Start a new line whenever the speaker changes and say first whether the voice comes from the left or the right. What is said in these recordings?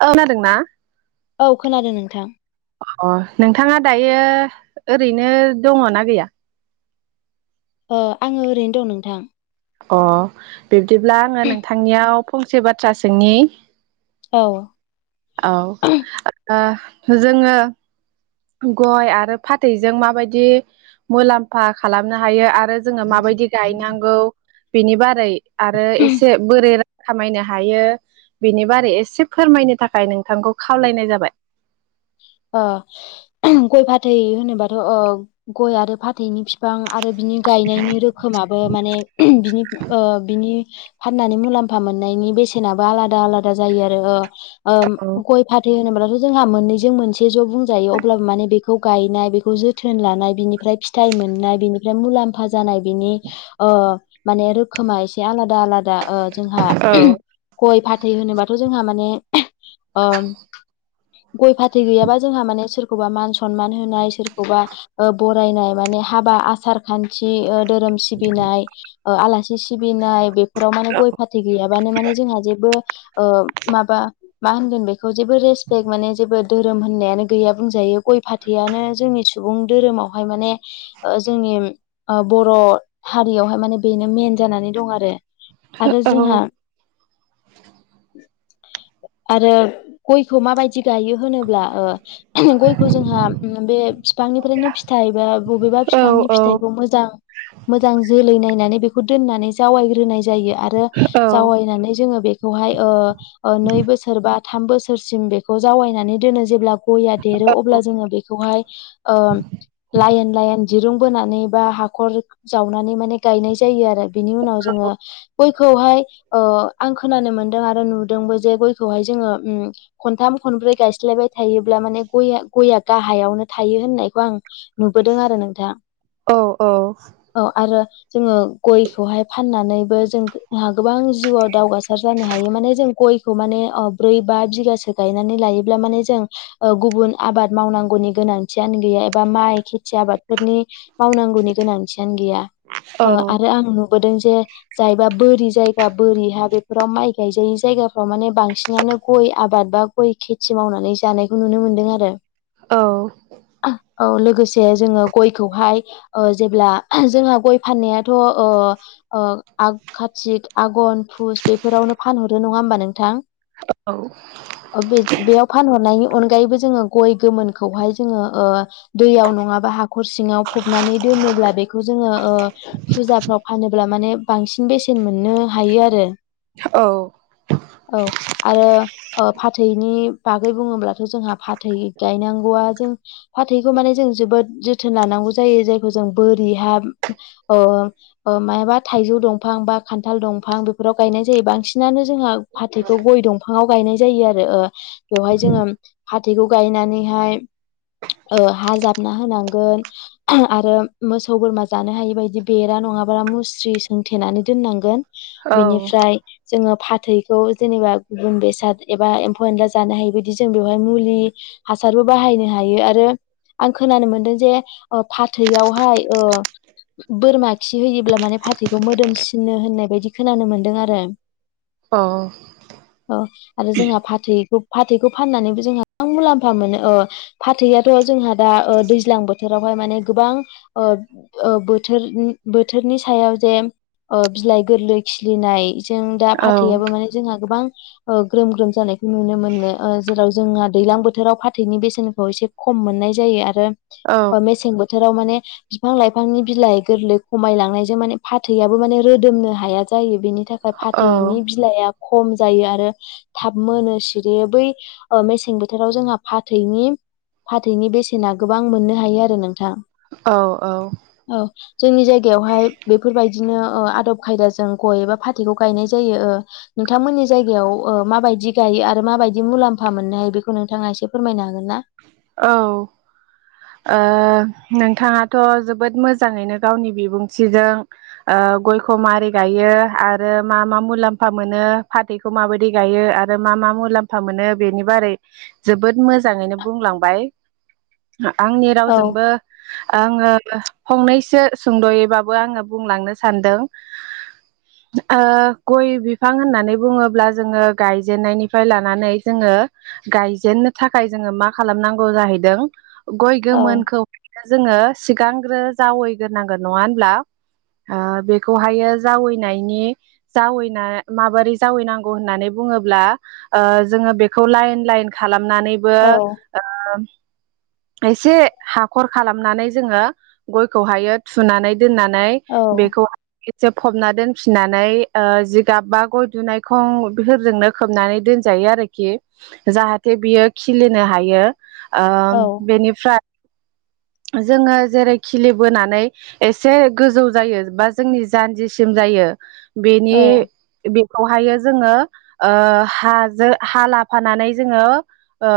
right: खो नादोंना?
left: औ खोनादों नोंथां।
right: अ नोंथाङा दायो ओरैनो दङ ना गैया?
left: अ आङो ओरैनो दं नोंथां।
right: अ बिब्दिब्ला आङो नोंथांनियाव फंसे बाथ्रा सोंनि।
left: औ
right: औ ओ जोङो गय आरो फाथैजों माबायदि मुलाम्फा खालामनो हायो आर रो जोङो माबायदि गायनांगौ बेनि बारै आरो एसे बोरै खामायनो हायो बिनि बारै एसे फोरमायनो थाखाय नोंथांखौ खावलायनाय जाबाय। [inaudible] [unintelligible]
left: अ गय फाथै होनोबाथ' अ गय आरो फाथैनि फिफां आरो बिनि गायनायनि रोखोमाबो माने बिनि बिनि फाननानै मुलाम्फा मोननायनि बेसेनाबो आलादा आलादा जायो आरो।
right: औ
left: ओ गय फाथै होनोब्लाथ' जोंहा मोननैजों मोनसे ज' बुंजायो अब्लाबो माने बेखौ गायनाय बेखौ जोथ थोन लानाय बिनिफ्राय फिथाइ मोननाय बिनिफ्राय मुलाम्फा जानाय बिनि ओ माने रोखोमा एसे आलादा आलादा ओ जोंहा
right: औ
left: गय फाथै होनोबाथ' जोंहा माने गय फाथै गैयाब सोरखौबा मान समान होनाय सोरखौबा ओ बरायनाय मान हाबा आसार खान्थि ओ धोरोम सिबिनाय ओ आलासि सिबिनाय बेफोराव माने गय फाथै गैयाबानो माने जोंहा जेबो माबा होनगोन बेखौ जेबो रेसपेक्ट माने जेबो धोरोम होननायानो गैया बुंजायो गय फाथैआनो जोंनि सुबुं धोरोमावहाय माने जोंनि बर' हारियावहाय माने बेनो मेन जानानै दं आरो आरो
right: औ
left: जोंहा आरो गयखौ माबायदि गायो होन गयखौ जोंहा बे बिफांनिफ्रायनो फिथाइबा बबेबा
right: औ
left: बिफांनि
right: औ
left: फिथ फिथखौ मोजां जोलै नायनानै बेखौ दोननानै जाव दोननानै जायो आरो जावनानै जोङो बेह नै बोसोरबा थाम बोसोरसिम बेखौ जावायनानै दोनो जेब्ला गय देरो अब्ला जोङो बेखौहाय ओ लाइन लाइन दिरुं बानै बा हाख जावनानै माने गनाय जायो आरो बिनि उनाव जोङो गयखौ हाय ओ आं खोनानो मोनदों आरो नुदोंबो जे गयखौहाय जोङो उम नथाम खनब्रै गायस खस्लायबाय थायोब्ला माने गया गया गाहायावनो थायो होननायखौ आं नुबोदों आरो नोंथाङ
right: औ
left: औ आरो जोङो गयखौहाय फाननानैबो जों जोंहा गोबां जिउआव दावगासिनो देहासा जानो हायो। माने गय माने ब्रै बा बि गनानै लायो ब्ला माने जों गुबुन आबाद मावनांगौनि गोनांथियानो गैया एबा माइ मसि आबादफोरनि मावनांगौनि गोनांथियनो गैया ओ आरो आं बोदोंजे जायबा बोरि जायगा बोरि हा बेफोराव माइ गायजायै जायगाफ्राव माने बांसिनानो गय आबाद बा गय खेथि मावनानै जानायखौ नुनो मोनदों आरो। औ लोगोसे जोङो गयखौहाय ओ जेब्ला जोंहा गय फाननायाथ' ओ ओ आग कातिक आघन फुस बेफोरावनो फानहरो नङा होमबा नोंथां?
right: औ।
left: बे बेयाव फानहरनायनि अनगायैबो जोङो गय गोमोनखौहाय जोङो ओ दैयाव नङाबा हाखर सिङाव फबनानै दोनोब्ला बेखौ जोङो ओ फुजाफ्राव फानोब्ला माने बांसिन बेसेन मोननो हायो आरो।
right: औ।
left: औ आरो ओ फाथै नि बागै बुङोब्लाथ' जोंहा फाथै गायनांगौ जों फाथैखौ माने जों जोबो जोथोन लानांगोन जायो जाखो जों बोरि हा ओ मायाबा थायजौ दंफां बाद खान्थाल दंफां बेफोराव गायनाय जायो बांसिनानो जोंहा फाथैखौ गय दंफाङाव गायनाय जायो आरो ओ। बेवहाय जोङो फाथैखौ गायनानैहाय ओ हा जाबना होनांगोन आरो मोसौ बोरमा जानो हायि बायदि बेरा नङा नङाबारा मुस्रि सोंथेनानै दोननांगोन। बिनिफ्राय जोङो फाथैखौ जेनेबा गुबुन बेसाद एबा नला जानो हाय बदि जों बेवहाय मुलि हासारबो बाहायनो हायो। आरो आं खोनानो मोनदों जे ओ फाथैयावहाय ओ बोरमा खि होयोब्ला माने फाथैखौ मोदोमसिनो होननाय बायदि खोनानो मोनदों आरो।
right: अ।
left: आरो जोंहा फा थै फाथै फाननानै जोंहा मुलाम मोनो ओ फाथैआथ' जोंहा दा ओ दैज्लां बोथोरावहाय माने गोबां ओ ओ बो बोथोरनि सायाव जे ओ बिलाइ गोरलै खिलिनाय जों दा
right: औ
left: फाथैयाबबो माने जोंहा गोबां ग्रोम ग्रोम जानाय नुनो मोनो। जेराव जोंहा दैज्लां बोथोराव फाथैनि बेसेनखौ एसे खम मोननाय जायो। आरो अ
right: औ
left: मेसें बो बोथोराव माने बिफां लाइफांनि बिलाइ गोरलै खमायलांनायजों माने फाथैयाबबो माने रोदोमनो हाया। जायो बेनि थाखाय फाथैनि बिलाइआ खम जायो। आरो थाब मोनो सिरि बै मेसें बोथोराव जोंहा फाथैनि फाथैनि बेसेना गोबां मोननो हायो आरो नोंथां।
right: औ औ
left: औ जोंनि जायगायावहाय बेफोरबायदिनो ओ आदब खायदाजों गय एबा फाथैखौ गायनाय जायो ओ नोंथांमोननि जायगायाव ओ माबायदि गायो आरो माबायदि मुलाम्फा मोननो हायो। बेखौ नोंथाङा एसे फोरमायनो हागोन ना?
right: औ। ओ नोंथाङाथ जोबोद मोजाङैनो गावनि बिबुंथिजों ओ गयखौ माबोरै गायो आरो मा मा मुलाम्फा मोनो फाथैखौ माबायदि गायो आरो मा मा मुलामा मोनो बेनि बारै जोबोद मोजाङैनो बुंलां बाय आंनि
left: औ
right: रावजोंबो आंङो फंनैसो सुंदयैबाबो आंङो बुंलांनो सानदों ओ गय बिफां होननानै बुङोब्ला जोंङो गायजेननायनिफ्राय लानानै जोंङो ओ गायजेननो थाखाय जोंङो मा खालामनांगौ जाहैदों गय
left: औ
right: गोमोनखौ जोंङो सिगांग्रो जावैग्रोनांगोन नङा होनब्ला ओ बेखौहायो जावैनायनि जावैना माबोरै जावैनांगौ होननानै बुङोब्ला ओ जोंङो बेखौ लाइन लाइन खालामनानैबो
left: औ
right: [unintelligible] एसे हाखर खालामनानै जोंङो गयखौहायो थुनानै दोननानै
left: औ
right: बेखौ जोब फबना दोनफिननानै ओ जिगाब बा गय दुनायखं बेफोरजोंनो खोबनानै दोनजायो हायो आरोखि जाहाथे बियो खिलिनो हायो ओ
left: औ
right: बेनिफ्राय [inaudible] जोंङो जेरै खिलिबोनानै एसे गोजौ जायो बा जोंनि जानजिसिम जायो [unintelligible] बेनि
left: औ
right: बेखौहायो जोंङो ओ हाजों हा लाफानानै जोंङो ओ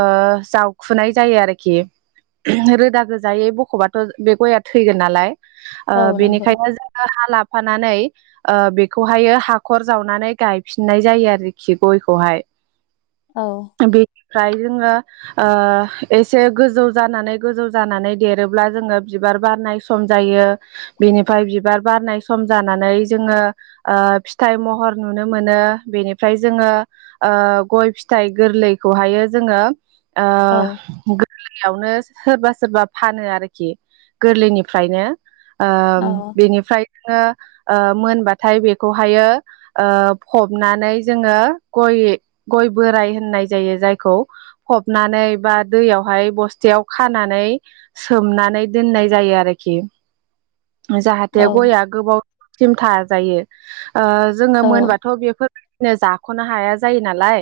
right: जावखुनाय जायो आरोखि रोदा गोजायै बखबाथ बे गआ थैगोन नालाय ओ
left: औ नंगौ
right: बेनिखायनो जोंङो हा लाफानानै ओ बेखौहायो हाखर जावनानै गायफिननाय जायो आरोखि गयखौहाय
left: औ
right: बेनिफ्राय जोंङो ओ एसे गोजौ जानानै गोजौ जानानै देरोब्ला जोंङो बिबार बारनाय सम जायो बिनिफ्राय बिबार बारनाय सम जानानै जोंङो ओ फिथाइ महर नुनो मोनो बेनिफ्राय जोंङो ओ गय फिथाइ गोरलैखौहायो जोंङो
left: औ
right: ओ गोरलैयावनो सोरबा सोरबा फानो आरोखि गोरलैनिफ्रायनो ओ
left: औ
right: बेनिफ्राय जोंङो ओ मोनबाथाय बेखौहायो ओ फबनानै जोंङो गय गय बोराय होननाय जायो जायखौ फबनानै बा दैयावहाय बस्थायाव खानानै सोमनानै दोननाय जायो आरोखि
left: औ
right: जाहाथे गआ गोबावसिम थाजायो ओ जोंङो मोनबाथ बेफोर जाखनो हाया जायो नालाय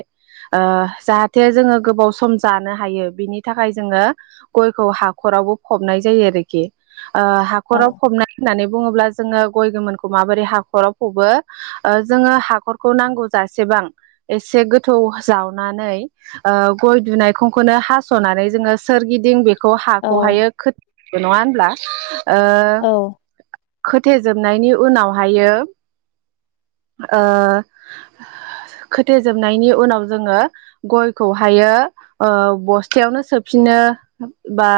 right: ओ जाहाथे जोंङो गोबाव सम जानो हायो बिनि थाखाय जोंङो गयखौ हाखरावबो फबनाय जायो आरोखि ओ हाखराव
left: औ
right: फबना होननानै बुङोब्ला जोंङो गय गोमोनखौ माबोरै हाखराव फबो जोंङो हाखरखौ नांगौ जासे बां एसे गोथौ जावनानै ओ गय दुनायखौनो हासनानै जोंङो सोरगिदिं बेखौ
left: औ
right: हाखौहायो नङा होनब्ला? ओ
left: औ
right: खोथेजोबनायनि उनावहायो ओ खोथेजोबनायनि उनाव जोंङो गयखौ थायो ओ बस्थायावनो सोफिनो बा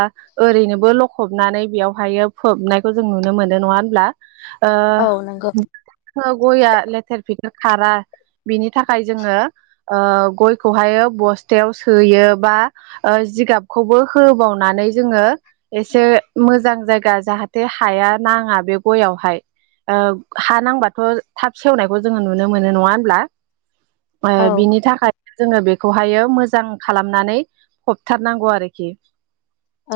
right: ओरैनोबो लखबनानै बेयावहायो फोबनायखौ जों नुनो मोनो नङा होनब्ला? ओ
left: औ नंगौ
right: जोङो गया लेथेर फेते खारा बिनि थाखाय जोङो ओ गयखौहाय बस्थ थायाव सोयो बा जिगाबखौबो होबावनानै जोङो एसे उम मोजां जायगा जाहाथे हाया नाङा बे गयावहाय ओब हा नांबाथ थाब सेवनायखौ जोङो नुनो मोनो नङा होमब्ला ओ
left: औ
right: बिनि थाखाय जोङो बेखौहायो मोजां खालामनानै फबथारनांगौ आरोखि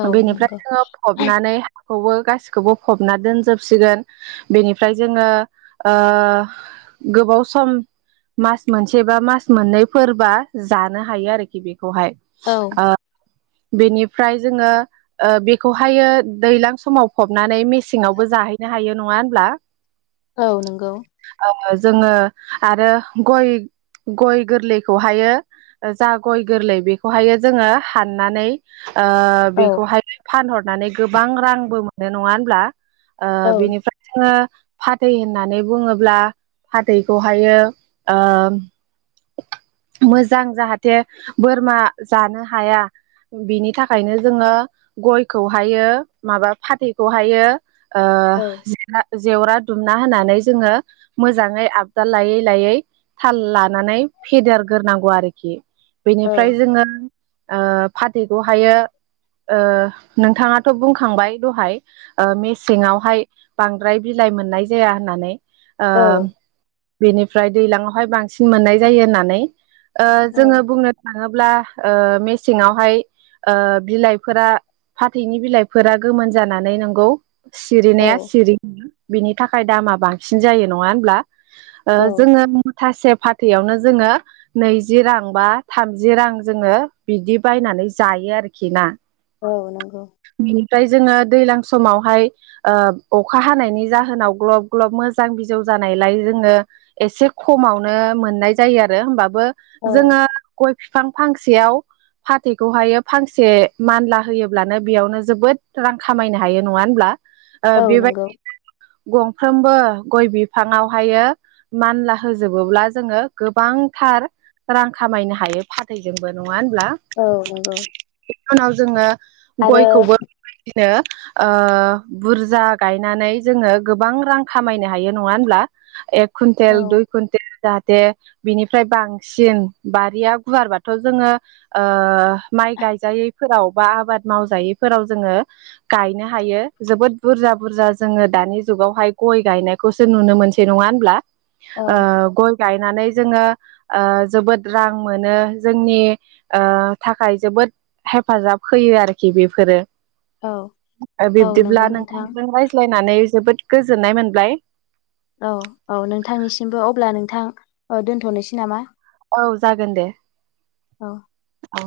left: औ
right: बेनिफ्राय
left: नंगौ
right: जोङो फबनानै खौबो गासिखौबो फबना दोनजोबसिगोन बेनिफ्राय जोङो ओ गोबाव सम मास मोनसे बा मास मोननैफोरबा जानो नो हायो आरोखि बेखौहाय
left: औ
right: आ बेनिफ्राय जोङो ओ बेखौहायो दैलां समाव फबनानै मेसेंवावबो जाहैनो हायो नङा होनब्ला?
left: औ नंगौ
right: जोङो आरो गय गय गोरलैखौहायो जा गय गोरलै बेखौहायो जोङो हाननानै ओ
left: औ
right: बेखौहाय फानहरनानै गोबां रांबो मोनो नङा होनब्ला ओ
left: औ
right: बिनिफ्राय जोङो फाथै होननानै बुङोब्ला फाथैखौहायो ओ मोजां जाहाथे बोरमा जानो हाया बिनि थाखायनो जोङो गयखौहायो माबा फाथैखौहायो ओ
left: औ
right: जेवरा जेवरा दुमना होनानै जोङो मोजाङै आबदाल लायै लायै थाल लानानै फेदेरगोरनांगौ आरो बेनिफ्राय जोङो ओ फाथैखौहायो ओ नोंथाङाथ बुंखांबाय दहाय ओ मेसेङावहाय बांद्राय बिलाइ लाइ मोननाय जाया होननानै ओ बेनिफ्राय दैलाङावहाय बांसिन मोननाय जायो होननानै ओ
left: औ
right: जोङो बुंनो थाङोब्ला ओ मेसेङावहाय ओ बिलाइफोरा फाथैनि बिलाइफोरा गोमोन जानानै नोंगौ
left: औ
right: सिरिनाया सिरि बिनि थाखाय दामा बांसिन जायो नङा होनब्ला जोङो मुथासे फाथैयावनो जोङो नैजि रां बा थामजि रां जोङो बिदि बायनानै जायो आरोखि ना
left: औ नंगौ
right: ओमफ्राय जोङो दैज्लां समावहाय ओ अखा हानायनि जाहोनाव ग्लब ग्लब मोजां बिजौ जानायलाय जोङो एसे खमावनो मोननाय जायो आरो होमबा बो
left: औ
right: जोङो गय बिफां फांसेयाव फाथैखौहायो फांसे मानला होयोब्लानो बेयावनो जोबोद रां खामायनो हायो नङा होनब्ला ओ
left: औ
right: बेबाय
left: नंगौ
right: गंफ्रोमबो गय बिफाङावहायो मानला होजोबोब्ला जोङो गोबांथार रां खामायनो हायो फाथैजोंबो नङ
left: औ नंगौ
right: फानाव जोङो
left: आरो
right: नो ओ बुरजा गायनानै जोङो गोबां रां खामायनो हायो नङा होनब्ला एक
left: औ
right: कुन्टेल दुइ कुन्टेल जाहाथे बिनिफ्राय बां सिन बारिया गुवारबाथ जोङो ओ माइ गायजायैफोराव बा आबाद मावजायैफोराव जोङो गायनो हायो जोबोद बुरजा बुरजा जोङो दानि जुगावहाय ख गय गायनायखौसो नुनो मोनसै नङा होनब्ला
left: औ
right: ओ गय गायनानै जोङो ओ जोबोद रां मोनो जोंनि थाखाय जोबोद हेफाजाब होयो। आरोखि बेफोरो
left: औ औ नंगौ
right: बिब्दिब्ला
left: नोंथां
right: नोंथांजों रायज्लायनानै जोबोद गोजोननाय मोनबाय
left: औ औ नोंथांनिसिमबो अब्ला नोंथां दोन्थनोसै नामा?
right: औ जागोन दे
left: औ
right: औ